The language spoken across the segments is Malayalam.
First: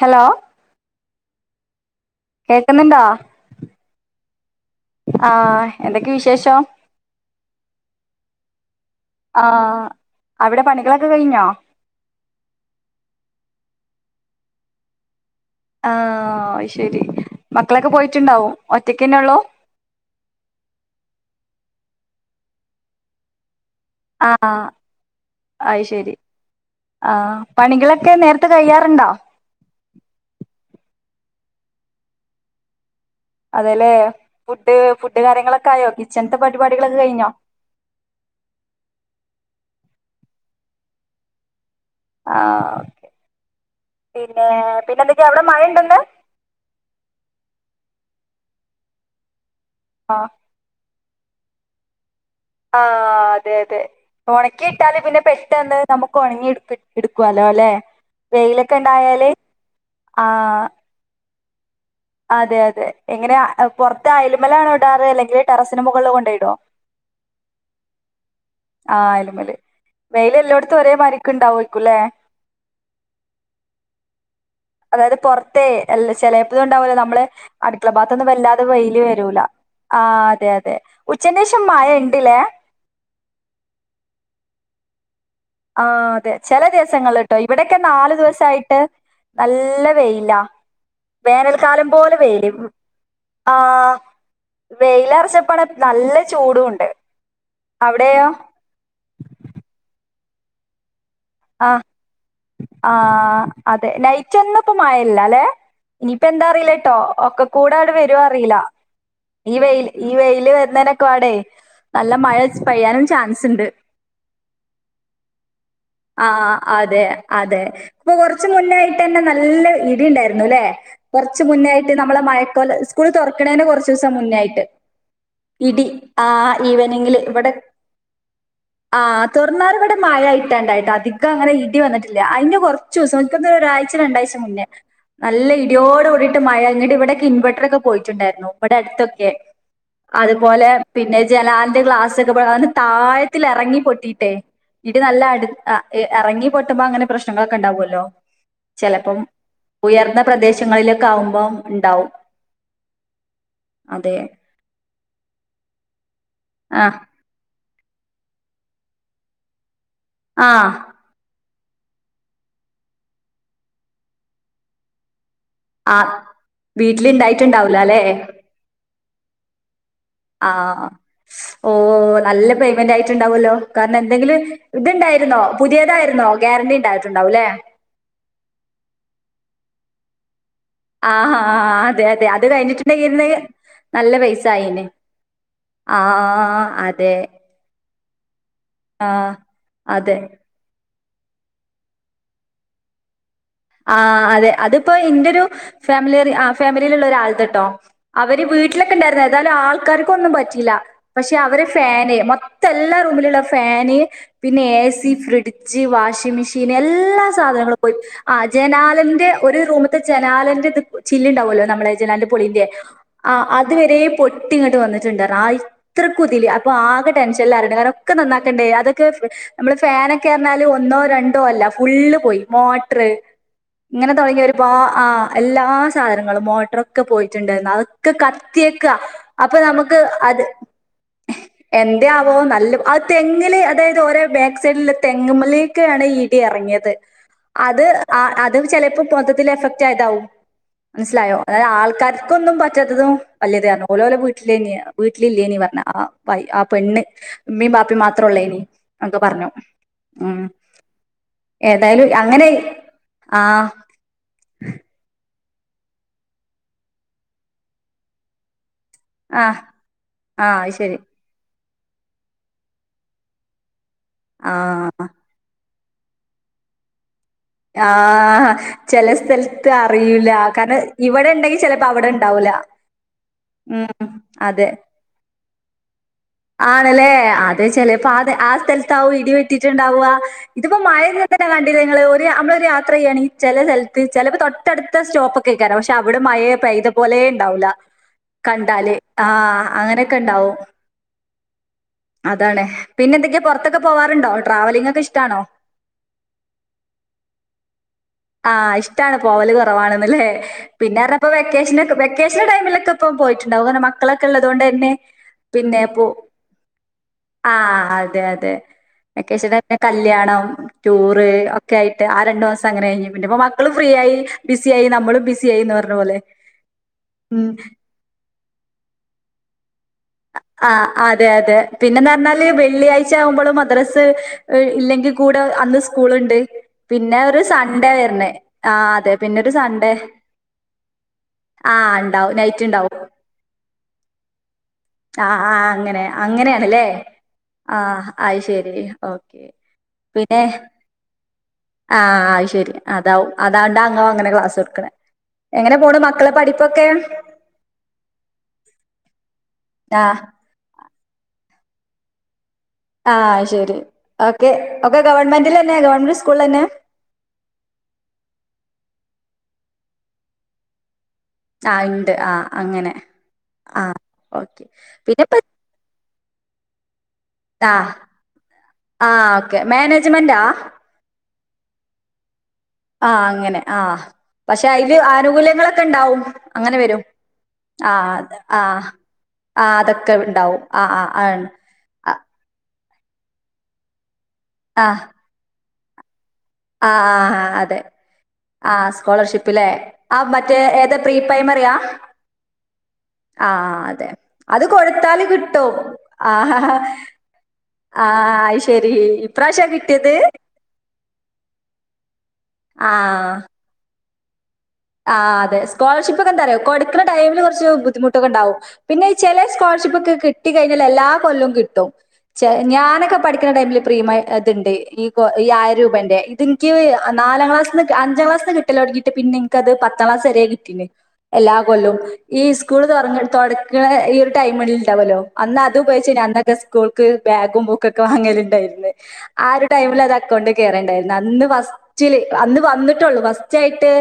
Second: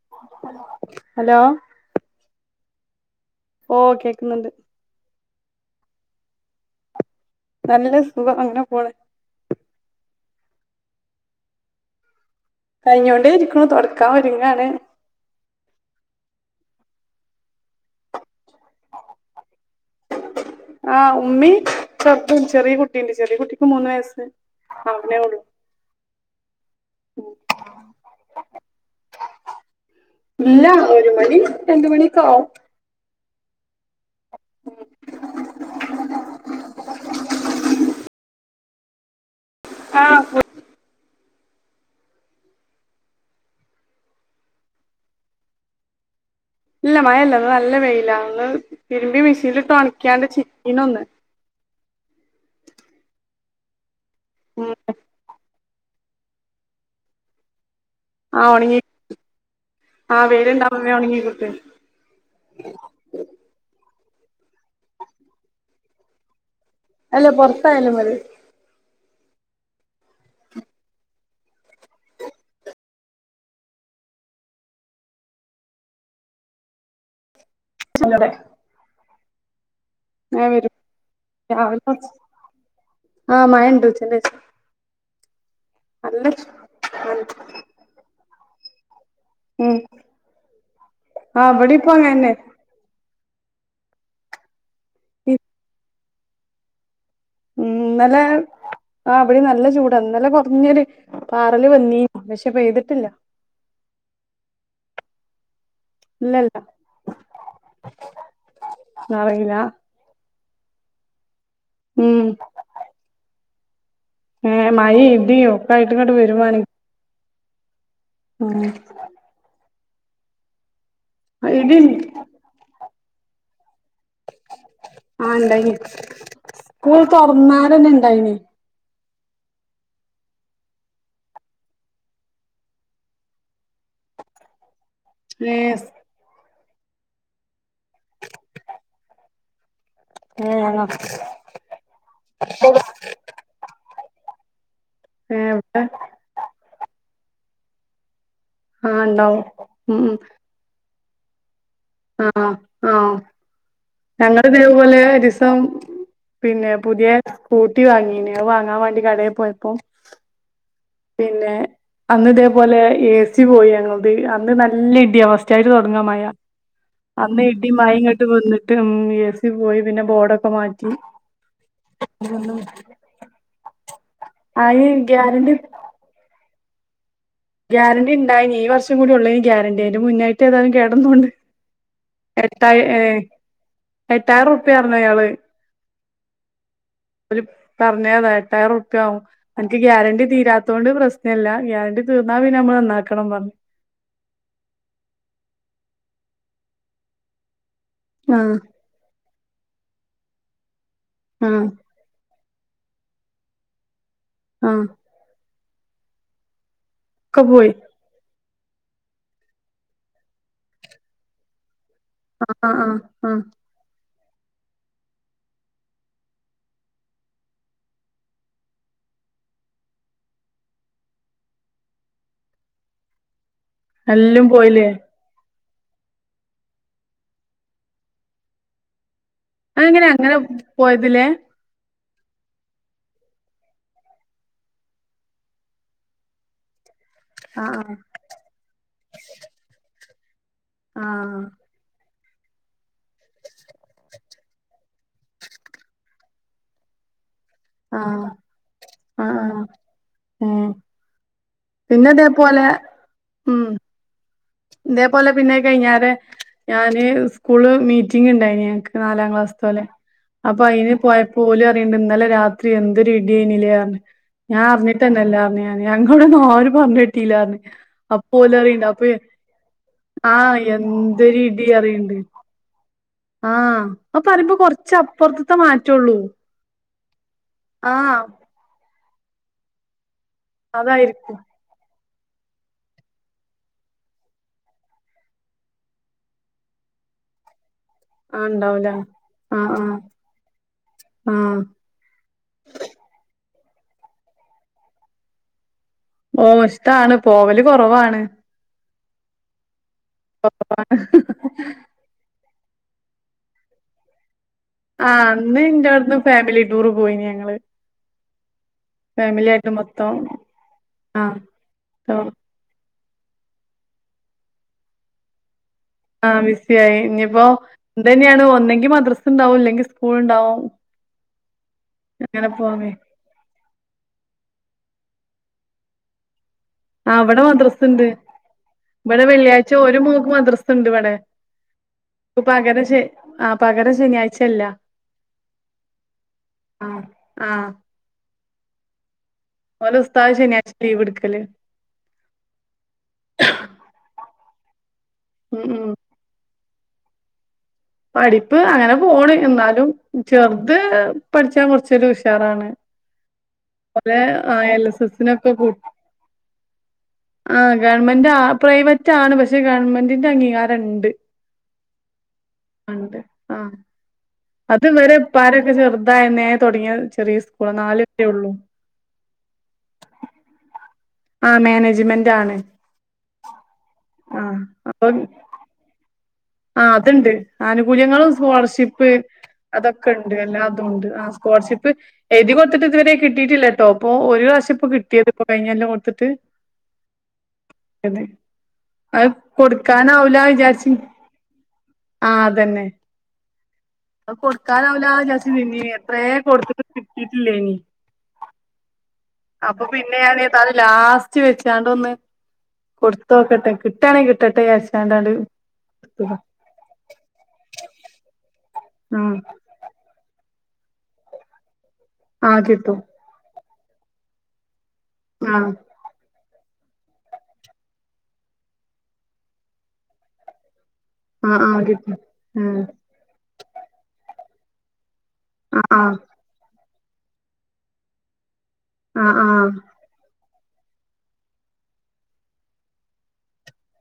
ഹലോ ഹലോ കേക്കുന്നുണ്ടോ ഓ കേക്കുന്നുണ്ട് ആ എന്തൊക്കെ വിശേഷം നല്ല സുഖം അങ്ങനെ പോണ് ആ അവിടെ പണികളൊക്കെ കഴിഞ്ഞോ കഴിഞ്ഞു കൊണ്ടേ ഇരിക്കുണു തുടക്കാൻ ഒരുങ്ങാണ് ആ അത് ശരി മക്കളൊക്കെ പോയിട്ടുണ്ടാവും ഒറ്റക്ക്ന്നെ ഉള്ളോ ആ ഉമ്മി ചർപ്പ ചെറിയ കുട്ടീണ്ട് ചെറിയ കുട്ടി ആ അത് ശരി ആ പണികളൊക്കെ നേരത്ത് കഴിയാറുണ്ടോ,? ഇല്ല ഒരു മണി രണ്ട് മണിയൊക്കെ ആവും അതെല്ലെ ഫുഡ് കാര്യങ്ങളൊക്കെ ആയോ കിച്ചണത്തെ പരിപാടികളൊക്കെ കഴിഞ്ഞോ ആഹ് ഫുഡ് - ആ ഓക്കെ പിന്നെ പിന്നെ എന്തക്കാ അവിടെ മഴയുണ്ടോ ഇന്ന് ഇല്ല മഴല്ല നല്ല വെയില ഒന്ന് തിരുമ്പി മെഷീനിലി ആ തണിക്കാണ്ട് ചീന ഒന്ന് [unintelligible] ആ അതെ അതെ ഉണക്കി ഉം ഇട്ടാല് പിന്നെ പെട്ടെന്ന് നമുക്ക് ഉണങ്ങി എടുക്കുവാലോ അല്ലെ ആ വെയിലൊക്കെ ഉണങ്ങി ഉണ്ടായാല് ആ വേയിലണ്ടാവുന്നേ ഉണങ്ങി കിട്ടു അതെ അതെ എങ്ങനെയാ പുറത്തു അയേലാണോ ഇടാറു അല്ലെങ്കിൽ? ടെറസിന് മുകളില് കൊണ്ടുപോയി ഇടുമോ അല്ല പൊറത്തായാലും മതി അയലുമേല് വെയിൽ എല്ലായിടത്തും ഒരേ മാരിയൊക്കെ ഇണ്ടാവും അതായത് പൊറത്തേ ചെലപ്പോ ഉണ്ടാവില്ല നമ്മള്- അടുക്കള ഭാഗത്തൊന്നും ഇവിടെ വല്ലാതെ വെയില് കിട്ടില്ല ആ മഴ അതെ വരും അതെ ഉച്ചന് ശേഷം രാവിലെ മഴ കൊറച്ച് ഉണ്ടില്ലേ ആ മഴ ഉണ്ട് ഉച്ചക്കു ശേഷം ആ അതെ ചില നല്ല ദിവസങ്ങളിട്ടോ ഇവിടൊക്കെ നാല് ദിവസം ചൂടായിട്ട് ഉം നല്ല വെയില ആഹ് ഇവിടെ വേനൽക്കാലം ഇപ്പ പോലെ അങ്ങനെന്നെ വെയില ആ വെയിലറച്ചപ്പണ നല്ല ചൂടും ഉണ്ട് ഉം ഇന്നലെ അവിടെയോ ആ അവിടെ നല്ല ചൂടാ ഇന്നലെ തുിയന [unintelligible] ആ ആ അതെ നൈറ്റ് ഒന്ന് ഇപ്പം മഴയില്ല അല്ലേ ഇനിയിപ്പ എന്താ ഇല്ലല്ല അറിയില്ല കേട്ടോ ഒക്കെ കൂടെ അവിടെ അറിയില്ല അറിയില്ല ഈ വെയില്- എന്തൊ എടുക്കുവാടെ നല്ല ഉം മഴ പെയ്യാനും ചാൻസ് ഉണ്ട് ആ മഴയും ഇടിയും എല്ലായിട്ടിങ്ങോട്ട് ആ വേരുവാണ് അതെ അതെ അപ്പൊ കൊറച്ചു മുന്നായിട്ട് തന്നെ നല്ല ഇടി ഇടിയുണ്ടായിരുന്നു അല്ലേ കൊറച്ച് ഇടി മുന്നായിട്ട് നമ്മളെ മഴക്കോല സ്കൂൾ തുറക്കണതിൻ്റെ കുറച്ച് ദിവസം മുന്നായിട്ട് ആഹ് ഇണ്ടായിനി ഇടി ആ സ്കൂൾ ഈവനിങ്ങില് ഇവിടെ തൊറന്നാരെന്നെ ഇണ്ടായിനി ആഹ് തുൊറന്നാരെങ്ങട്ട് മഴായി ട്ടാണ്ടായി് അധിക ങ്ങനെ ഇടി വന്നിട്ടില്ല അതിന് കൊറച്ച് ദിവസം ഒരാഴ്ച രണ്ടാഴ്ച മുന്നേ നല്ല ഏഹ് ഇടിയോടെ കൂടിയിട്ട് മഴ ങ്ങട്ട് ഇവിടക്കെ ഇൻവെർട്ടർ ഒക്കെ പോയിട്ടുണ്ടായിരുന്നു ഇവിടെ അടുത്തൊക്കെ അതുപോലെ ഏഹ് പിന്നെ ജനാലന്റെ ഗ്ലാസൊക്കെ പോട്ടി താഴത്തിൽ ഇറങ്ങി പൊട്ടിട്ടെ ഇടി നല്ല അടു ഏഹ് ഇവിടെ എറങ്ങിപട്ടുമ്പോ അങ്ങനെ പ്രശ് ശ്നങ്ങളൊക്കെ ഉണ്ടാവുമല്ലോ ആഹ് ചെലപ്പം ഇണ്ടാവും ഉം ഉം ഉയർന്ന പ്രദേശങ്ങളിലെ കാവുമ്പോ ആഹ് ആഹ് അതെ ഞങ്ങളെവടെപോലെ രിസം പിന്നെ ആ പുതിയ കൂട്ടി വാങ്ങീണത് വാങ്ങാൻ വേണ്ടി കടേ പോയപ്പോ ആഹ് പിന്നെ അന്ന് ഇതേപോലെ എ സി പോയി ഞങ്ങളത് അന്ന് നല്ല ഇടിയ അ സ്റ്റായിട്ട് ആ തൊടങ്ങ മഴ അന്ന് ഇടി വീട്ടിലുണ്ടായിട്ടുണ്ടാവൂല മഴങ്ങട്ട് അല്ലേ വന്നിട്ട് ഉഴ പോയി പിന്നെ ബോർഡൊക്കെ ആഹ് മാറ്റി ഓ നല്ല പേയ്മെന്റ് ആയിട്ടുണ്ടാവല്ലോ ക ന്ന് എന്തെങ്കിലും അയി ഇതുണ്ടായിരുന്നോ? പുതിയതായിരുന്നോ? ഗ്യാരന്റി ണ്ടാ ഗ്യാരന്റി ണ്ടായിനി ഈ വർഷം കൂടി ഉള്ളൊയ്നി ഗ്യാരന്റി. നു മുന്നേ ഏതാനും കേടന്നോണ്ട് ആഹ് ആഹ് അതെ അതെ അത് എട്ടയി ഏ കഴിഞ്ഞിട്ടുണ്ടെങ്കില് നല്ല പൈസ എട്ടായിരം ആയിന് റുപ്യറുന്നു അയാള് ആഹ് അ തെ പറഞ്ഞേ താ എട്ടായിരം റുപ്യാവും നിക്ക് അതെ ഗ്യാരണ്ടി തീരാത്തൊണ്ട് പ്രശ് ഇല്ല ഗ്യാരന്റി തീർന്നാ പിന്നെ മ്മള് നന്നാക്കണം പറു ആഹ് അതെ അതിപ്പോ ഇന്റെരു ഫാമിലി ആഹ് ഫാമിലിയിലുള്ള ഒരാൾതെട്ടോ. അവര് ആഹ് വീട്ടിലൊക്കെണ്ടായിരുന്ന ഏതായാലും ആൾക്കാര് ക്കൊന്നും പറ്റീല്ല. പക്ഷെ ആഹ് അവരെ ഫാന് മൊ എല്ലാ റൂമിലുള്ള ഫാന് പിന്നെ A ah C fridge വാഷിങ്മെഷീ പിന്നെ എല്ലാ സാധനങ്ങളും പോയി ആ ജനാലന്റെ ഒരു റൂമ്ത്തെ ജനാലന്റെ ചില്ല്ണ്ടാവുമല്ലോ നമ്മളെ ജനാലന്റെ ആഹ് പൊളില്ലേ ആഹ് ആ ആഹ് അതുവരെ പൊ ട്ടിങ്ങോട്ട് വന്നിട്ടുണ്ടായിരുന്നു ആ ഇത്രക്കുതില് അപ്പൊ ആകെ ടെൻഷൻല്ലാരുണ്ട് കാരണം ഒക്കെ നന്നാക്കേണ്ട അതൊക്കെ നമ്മള് ഫാനൊക്കെ പറഞ്ഞാല് ഒന്നോ രണ്ടോ അല്ല ഫുള്ള് പോയി [unintelligible] ഇങ്ങനെ തുടങ്ങിയ എല്ലും ഒരുപാ പോയില്ലേ ആ എല്ലാ ആ സാധനങ്ങള് മോട്ടറൊക്കെ പോയിട്ടുണ്ടായിരുന്നു അതൊക്കെ കത്തിയക്ക അതെങ്ങനെ അങ്ങനെ പോയതില്ലേ ദേ ആവോ നല്ലത് ആ തെങ്ങില് അതായത് ഓരെ ബാക്ക് സൈഡ്ല്ള്ള തെങ്ങ്മ്മലേക്കാണ് ഇടി ഇറങ്ങിയത് അത് ആഹ് അ അത് ചിലപ്പോ പൊദത്തിൽ എഫക്ട് ആയതാവും മനസ്സിലായോ ആഹ് അതായത് ആൾക്കാർ ക്കൊന്നും പറ്റാത്തതും വല്യത് കാരണം ഓല് ഓലെ വീട്ടിലെനി വീട്ടിലില്ലേനി പറഞ്ഞ ആ വൈ ആ പെണ്ണ് ഉമ്മീം ബാപ്പിയും മാത്രം ആഹ് ഒള്ളേനി ന്നൊക്കെ ആഹ് പറഞ്ഞു ആഹ് ഉ ഉം ഏതായാലും പിന്നെ അങ്ങനെ ആഹ് ഇതെ പോലെ പിന്നെ [unintelligible] ഞാന് സ്കൂള് മീറ്റിംഗ് ഉണ്ടായിന് ഞങ്ങ്ക്ക്‌ നാലാം ആ ക്ലാസത്തല്ലേ ആ അപ്പൊ അത് അയ്ന് ശരി പോയ പോലും [unintelligible] ഇന്നലെ രാത്രി എന്തൊരു [unintelligible] ഞാൻ ആഹ് [unintelligible] [unintelligible] അപ്പൊ ആഹ് ഓല് പറയ്ണ്ട് ചില അപ്പൊ സ്ഥ അറിയില്ല ആഹ് കാരണം ഇവിടെ എന്തൊരു ഇണ്ടെങ്കി ഇടി ചിലപ്പോ അവിടെ അറിയ്ണ്ട് ഇണ്ടാവൂല ആഹ് ഉം അത് പറയുമ്പോ അതെ കൊറച്ച് മാറ്റൊള്ളൂ ആണല്ലേ അതെ ചെലെപ്പോ ആഹ് അത ആ [unintelligible] ഇടി വെട്ടിട്ടുണ്ടാവുക ഇതിപ്പോ മഴ നി അതായിരിക്കും കണ്ടി നിങ്ങള് [unintelligible] യാത്ര ചെയ്യുകയാണെങ്കി ചെല സ്ഥൽത്ത് ചെലപ്പോ തൊട്ടടുത്ത സ്റ്റോപ്പോക്കെക്കാരം പക്ഷെ അവിടെ മഴയ പെയ്ത പോലെ ണ്ടാവൂല്ല ആഹ് ഇണ്ടാവൂല കണ്ടാല് ആ അങ്ങനെക്കെ ണ്ടാവും ആ അതാണ് പിന്നെന്തെക്കെ പൊർത്തൊക്കെ പോവാറുണ്ടോ ട്രാവലിംഗ് ഒക്കെ ഇഷ്ടാണോ ഓ ഇഷ്ടാണ് പോവല് കുറവാ ആ ഇഷ് ടാണ് പോവല് കൊറവാണ് അല്ലേ പിന്നാരാപ്പംവെക്കേഷനൊക്കെ വെക്കേഷന്റെ ടൈമില് ട്ട്പ്പം പോയിട്ട്ണ്ടാവും കാരണം മക്കളൊക്കെള്ള തൊണ്ടെന്നെ ആ അന്ന് പിന്നെ ഇന്റെ പോ അവിടുന്ന് ഫാമിലി ടൂർ പോയിനി ആ ഞങ്ങള് അതെ അതെ ഫാമിലി ആയിട്ട് വെക്കേഷനൊക്കെ മൊത്തം കല്യാണം ആ ടൂറ് ഒക്കെ ആയിട്ട് ആ രണ്ട് മാസം അങ്ങനെ കഴി പിന്നെപ്പൊ മക്കള് ഫ്രീ യായി ബിസി യായി നമ്മളും ബിസി യായി എന്ന് പർ ആ ബിസിയായി ഞ്പ്പോ ഇതെന്ന്യാണ് ഒന്നെങ്കി മദ്രസ് ണ്ടാവും ഇല്ലെങ്കി സ് ആ അതെ യതെ പിന്നെന്ന് പറഞ്ഞാല് അങ്ങനെ പോവേ വെള്ളിയാഴ്ച ആകുമ്പോള് മദ്രസ് ഇല്ലെങ്കിൽ കൂടെ അന്ന് സ്കൂള്ണ്ട് ആ പിന്നെ വടെ ഒരു സൺഡേ മദ്രസ്ണ്ട് വരണേ. ആഹ് അതെ. ഇവിടെ പിന്നൊരു വെള്ളിയാഴ്ച സൺഡേ ഒരു മോക്ക് മദ്രസ്ണ്ട് വടെ ആഹ് ഇണ്ടാവും നൈറ്റ് പകരം ശേ ആ പകരം ശനിയാഴ്ച ല്ല ആ ആ അങ്ങനെ അങ്ങനെണ്ല്ലേ ആ ആ അഅ് ശരി ആ ഓലെ ഉസ്താദ് പിന്നെ ശനിയാഴ്ച ലീവ് എടുക്കല് ആ അഅ് ശരി അതാവും അതാണ്ട ഇങ്ങൾ അങ്ങനെ ക്ലാസ് ട്‌ക്ക്ണെ ഉം എങ്ങനെ ഉം പോണ് മക്കള് പഠ പ്പൊക്കെ പഠിപ്പ് പോണ് എന്നാലും ആഹ് ചെറ്ത് പഠിച്ചാ കൊർ ച്ചൊരു ഉഷാറാണ് ആഹ് അത് ശരി വെ ഓക്കെ അ ഒക്കെ എൽസ് സ്നോക്കെ ഗവൺമെന്റിലന്നെ കൂട്ടി ഗവൺമെന്റ് സ്കൂളിലന്നെ ആ ഗവർമൻ്റാ പ്രൈവറ്റാണ് പ ച്ച് ഗവൺമെന്റിന്റെ അംഗീകാരണ്ട് ആ [unintelligible] ണ്ട് ആ അങ്ങനെ ആഹ് ആ ഒക്കെ പിന്നെപ്പ തായനെ തൊടങ്ങി ആ ആ ഓക്കെ മാനേജ്മെന്റാ ആ മാനേജ്മെൻ്റാണ് ആ അങ്ങനെ ആപക്ഷെ അയ്ല് ആനുകൂല്യങ്ങളൊക്കെ ണ്ടാവും ആ അത്ണ്ട് ആനുകൂല്യങ്ങളും ആഹ് സ്കോളർഷിപ്പ് ആഹ് അതൊക്കെ ണ്ട് ഇണ്ടാവും ആഹ് എല്ലാതുണ്ട് ആഹ് ആ ആണ് സ്കോളർഷിപ്പ് എഴുതി കൊ തിട്ട് ഇത് വരെ കിട്ടിട്ടില്ല ട്ടോ ഇപ്പോ ഒരു പ്രാവിശ്യം ഇപ്പൊ കിട്ടിയത് പ്പൊ കഴി എന്ന കൊട്ത്തിട്ട് ആ ആ ആ അതെ ആ അത് സ്കൊളർഷിപ്പലേ ആ കൊടുക്കാനാവൂല മറ്റേ വിചാരിച്ച് ഏത് പ്രീ പ്രൈമ മറിയാ ആഹ് അതന്നെ ആ അതെ അത് കൊടുക്കാനാവൂല കൊടുത്താല് വിചാരിച്ച് കിട്ടും പിന്നിം എത്രേ ആ കൊടുത്തിട്ടും കിട്ടിയിട്ടില്ലേനി ആ അയ്ശെരി ഇപ്രാവശ്യാ കിട്ടിയത് ച്ചാണ്ടൊന്ന് ആഹ് കൊടുത്തോക്കെട്ടെ കി ട്ടാണെക് ആ അതെ സ്കോളർഷിപ്പ് പ്പ് എന്താന്നാറിയേ കൊട്ക്കണടൈമില് കൊറച്ച് ബുദ്ധിമുട്ടൊക്കെ ഉണ്ടാവും പിന്നെ ചെല ആഹ് സ്കൊളർഷിപ് ഒക്കെ കി ട്ടി കഴിഞ്ഞാ എല്ലാ കൊല്ലോം കിട്ടു ചെ ആഹ് കിട്ടും ഞാനൊക്കെ പഠിക്ക്ണ ടൈംമില് പ്രിമായി അത്ണ്ട് ഈ ഗേ ഈ ആഹ് ആയിരം രൂപേൻ്റെ ഇതെനിക്ക് നാലാം ക്ലാസിന്ന് അഞ്ചാംക്ലാസിന്ന് കിട്ടല്ലോടെങ്ങിട്ട് പിന്നെ നിക്കത് പത്താംക്ലാസ് വരെ കിട്ടിന്ന് എല്ലാ ആഹ് ആഹ് കൊല്ലോം കിട്ടും ഈ ഉം സ്കൂൾ തൊറ തെടക്കണ ഈ ഒരു ടൈമിൽഡാവല്ലോ അന്ന് അത് ഉപയോഗിച്ച് ആഹ് ഞാ അന്നൊക്ക സ് സ്കൂൾക്ക് ബാഗും ബുക്കൊക്കെ വാങ്ങല് ഇണ്ടായിനു ആഹ് ആഹ് ആ ഒരു ആഹ് ടൈമില് അത് അക്കോണ്ട് കേറെണ്ടായിരുന്നു അന്ന് ഫസ്റ്റില് അന്ന് വന്നിട്ടൊള്ളൂ ഫസ്റ്റായിട്ട്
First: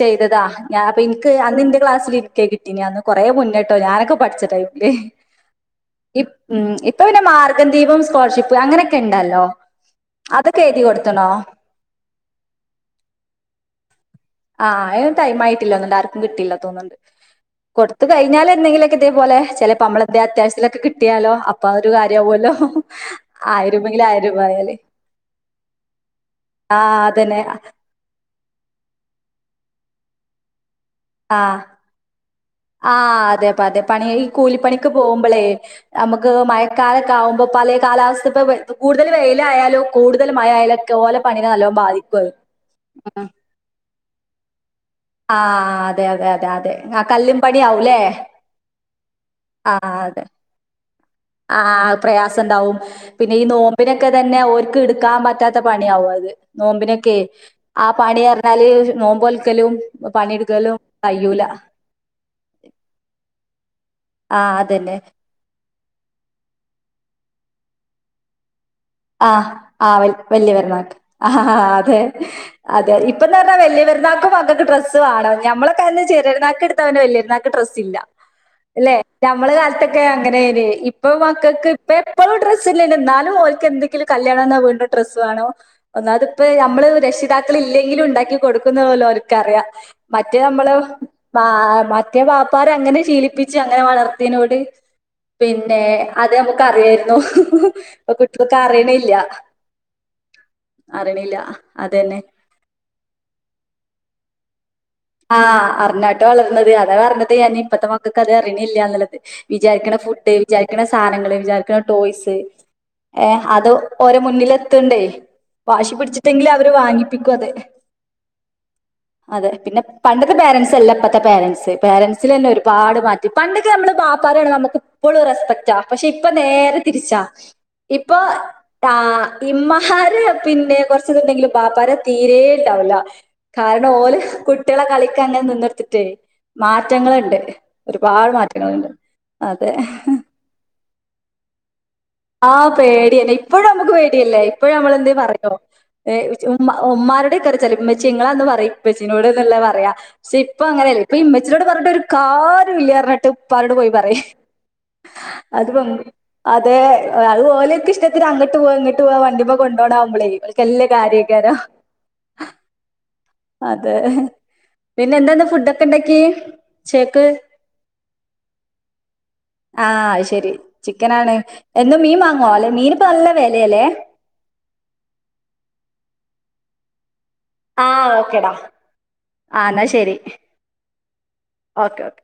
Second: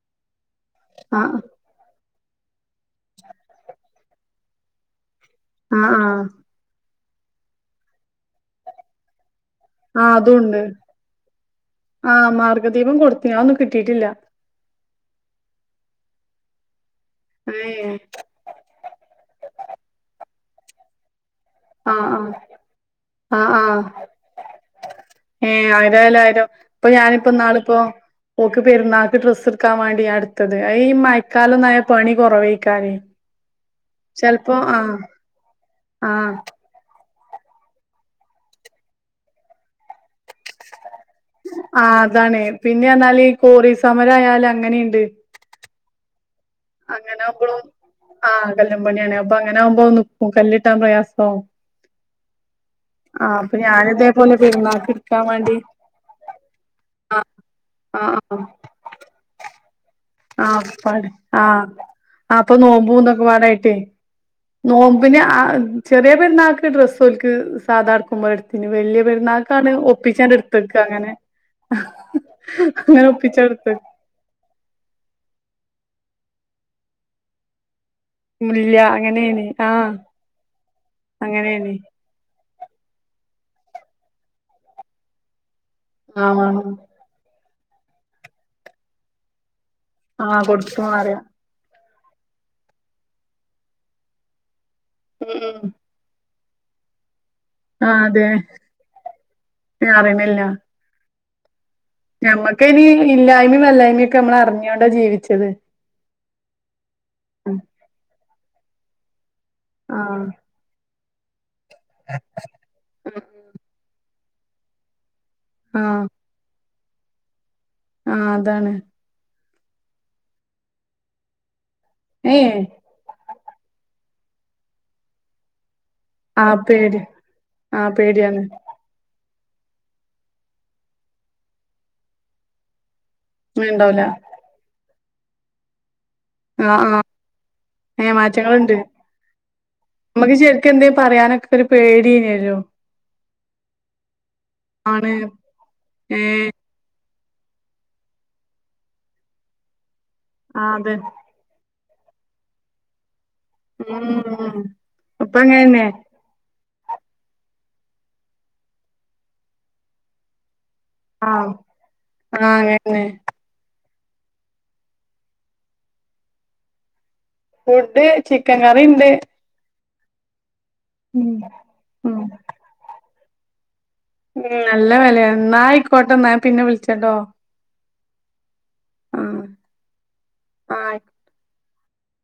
ചെയ്തതാ ഞാ പിൻക്ക് ആഹ് ആഹ് അതിന്റെ ക്ലാസ്സിൽ എനി ഒക്കെ കിട്ടീന് കൊറേ മുന്നെട്ടോ ഞാനൊക്കെ പഠിച്ച ടൈമില് ആഹ് ഇപ്പ് ആഹ് ഉം ഇപ്പ് ഇപ്പം പിന്നെ മാർഗംദീപം സ്കോളർഷിപ്പ് അങ്ങനൊക്കെ ഉണ്ടല്ലോ ആ അതൂണ്ട് അതൊക്കെ എഴുതി കൊടുത്തണോ ആ മാർഗദീപം കൊടുത്തിനി അത് ഒന്നും കിട്ടിട്ടില്ലാ ആ അത് ടൈം ആയിട്ടില്ലന്നുണ്ട് ആർക്കും കിട്ടില്ല തോന്നുന്നുണ്ട് ഏഹ് കൊടുത്ത് കഴിഞ്ഞാൽ എന്തെങ്കിലുമൊക്കെ ദേ അതുപോലെ ചിലപ്പോ നമ്മളെന്തെ അത്യാവശ്യത്തിലൊക്കെ കിട്ടിയാലോ അപ്പ ഒരു ആഹ് കാര്യവു ആഹ് അല്ലോ ആഹ് ആഹ് ആയിരമെങ്കിൽ ആയിരം രൂപ ആയാലേ ഏഹ് ആയിരായാലും ആയിരം ആ ഇപ്പൊ ഞാനിപ്പോ അതന്നെ ഇന്നാളിപ്പോ ഓക്ക് പെര്നാക്ക് ഡ്രസ്സ് എക്കാൻ വേണ്ടി ഞാൻ എടുത്തത് ഈ മയക്കാലം നായ പണി കുറവേ ആഹ അതെപ്പ അതെ പണി ഈ കൂലിപ്പണിക്ക് ആഹ് പോകുമ്പോളേ നമുക്ക് ആഹ് മഴക്കാലൊക്കെ ആകുമ്പോ പലേ കാലാവസ്ഥ ഇപ്പോ കൂടുതൽ വെയിലായാലും കൂടു- കൂടുതൽ മഴ ആയാലൊക്കെ ഓലെ പണിനെ നല്ലോം ആ ബാധിക്കും അത് സമരായാലും അങ്ങനെയുണ്ട് ആ ആ അതെ അതെ അതെ അതെ അതെ ആ അങ്ങനെ കല്ലും ആകുമ്പോളും പണിയാവും ല്ലെ ആ കല്ലും പണിയാണ് അപ്പൊ അങ്ങനെ ആ ആകുമ്പോ അതെ നിക്കും കല്ലിട്ടാൻ പ്രയാസാവും ആ പ്രയാസംണ്ടാവും ആ പിന്നെ ഈ അപ്പൊ ഞാന് നോമ്പിനൊക്കെ ഇതേപോലെ തന്നെ ഓർക്ക് പെരുന്നാക്ക് എടുക്കാൻ വേണ്ടി പറ്റാത്ത പണിയാവും അത് നോമ്പിനൊക്കെ ആ ആ പണി അറിഞ്ഞാല് നോമ്പൊൽക്കലും ആ പാട് ആ ആ അപ്പൊ നോമ്പും ഇതൊക്കെ പാടെ ട്ടെ ആ അതന്നെ നോമ്പിന് ആ ചെറിയ പെരുന്നാൾക്ക് ഡ്രസ്സോൽക്ക് ഇക്ക് സാധാ എടുക്കുമ്മെ എടുത്ത് ആ ആ എടുത്തക്ക വല്യപെരുന്നാക്ക് അങ്ങനെ ആ അതെ അതെ അങ്ങനെ ഇപ്പന്ന് പറഞ്ഞാ ഒപ്പിച്ചെടുത്ത് വല്ല്യ പെരുന്നാക്കും മക്കൾക്ക് ഡ്രസ്സ് ന്ത്വാടാ ഞമ്മളൊക്കെ അന്ന് ചെറിയപെരുന്നാൾക്ക് ഡ്രസ്സ് എടുത്താ വലിയ പെരുനാൾക്ക് ഡ്രസ്സ് ഇല്ല ഇല്ല അല്ലെ അങ്ങനെയാണ് ഞമ്മളെ ആ കാലത്തൊക്കെ അങ്ങനേന് ഇപ്പൊ മക്കൾക്ക് അങ്ങനെയാണ് എപ്പോഴും ഡ്രസ്സ് തന്നെയാണ് ഇന്നാലും ഓൽക്ക് കി [inaudible] [inaudible] കല്യാണം എന്നാ വീണ്ടും ഡ്രസ്സ് വേണം ഒന്നാത് ഇപ്പ ആ നമ്മള് ര- രക്ഷിതാക്കൾ ഇല്ലെങ്കിലും ഉണ്ടാക്കി കൊടുക്കുന്ന് ഓര്ക്കറിയാം. മറ്റേ ആഹ് നമ്മള് കൊടുക്കുംന്നറിയാം [inaudible] മക്കെ വാപ്പാര് അങ്ങനെ ശീലിപ്പിച്ച് അങ്ങനെ വളർത്തിയതിനോട് പിന്നെ അതെ [inaudible] ഇക്ക്റിയായിരുന്നു. കു [inaudible] അറിയിണില്ല പറണില്ല നമ്മക്കിനി ഇല്ലായ്മിം വല്ലായ്മീം ഒക്കെ നമ്മ- ളറിഞ്ഞു ആഹ് അറിഞ്ഞാട്ടാ വളർന്നത് അതാ പറഞ്ഞത് ഞാൻ ഇപ്പഴത്തെ മക്കക്ക് അത് അറിയണില്ല. എന്നുള്ളത്. [unintelligible] വിചാരിക്കണ ആഹ് ഫുഡ് വിചാരിക്കണ സ്ഥാനങ്ങൾ വിചാരി ട്ട ടോയ്സ് ഏ അതോ ഓരെ മുന്നിലത്തണ്ടേ വാശി പിടിച്ചിട്ടെങ്കിൽ അവര് വാങ്ങിപ്പിക്കും അത് ആ അതാണ് അതെ പിന്നെ പണ്ടത്തെ പാരന്റ്സ് അല്ല ഇപ്പത്തെ പാരന്റ്സ് പേരന്റ്സിലെന്നെ ഏഹ് ഒരുപാട് മാറ്റം പണ്ടൊക്കെ നമ്മള് ബാപ്പാരെ കാണുമ്പോ നമുക്ക് എപ്പളും റെസ്പെക്റ്റാ പക്ഷെ ഇപ്പൊ ആഹ് നേരെ പേടി തിരിച്ചാ ആഹ് ഇപ്പൊ പേടിയാണ് ആ ഇമ്മഹാര് പിന്നെ കൊറച്ചതുണ്ടെങ്കിലും ബാപ്പരെ തീരേ ണ്ടാവൂല കാരണം ഇണ്ടാവൂല ഓല് കുട്ട് കളിക്കങ്ങനെ നിന്നോട്ത്തിട്ടെ ആ ആ ഏ മാറ്റങ്ങള്ണ്ട് മാറ്റങ്ങളുണ്ട് അതെ നമ്മക്ക് ശരിക്ക് എന്തങ്കിലും പറയാനൊക്കെ ഒരു ആ പേടിയേനല്ലോ പേടിയന്നെ ഇവിടെ നമുക്ക് പേടിയല്ലേ? എപ്പോഴ നമ്മള ആണ് എന്ത് പറയോ ഏഹ് ഉമ ഉമ്മാന്റെ തെറിച്ചാലും ഇമ്മച്ച്യെ ഇങ്ങളൊന്ന് പറയ് ഇപ്പച്ചിനോട്ന്നല്ലേ പറയാ. സെ ഇപ്പ ആഹ് അതെ അങ്ങനെയല്ല ഇപ്പോ ഇമ്മചിനോട് പറഞ്ഞട്ട് ഒരു കാരൂല്യ അറഞ്ഞിട്ട് ഉപ്പാനോട് പോയി ഉം പറയ് ഇപ്പൊ അങ്ങനെന്നെ അതിലൊന്നും അ ദേ അത്പോലൊക്കെ ഇഷ്ടത്തിന് അങ്ങട്ട് പോവാ ഇങ്ങട്ട് പോവാ വണ്ടിമ്മ കൊണ്ടോണാകുമ്പളേ കല്ല് ആഹ് കാര്യകരം ആഹ് അങ്ങനെന്നെ അ അതെ പിന്നെ എന്താന്ന് ഫുഡൊക്കെ ഉണ്ടാക്കി ഉചേക്ക് ഫുഡ് ചിക്കൻ കറി ഇണ്ട് ആ ശരി ചിക്കനാണ് എന്നും മീൻ ഉം വാങ്ങുവോ അല്ലെ മീൻ ഇപ്പ നല്ല വിലയാലെ ഉം നല്ല വിലയ എന്ന ആയിക്കോട്ടെ എന്നാ പിന്നെ വിളിച്ചട്ടോ ആ ഓക്കെടാ ആഹ് ആ എന്നാ ശരി ആയി ഓക്കേ ഓക്കേ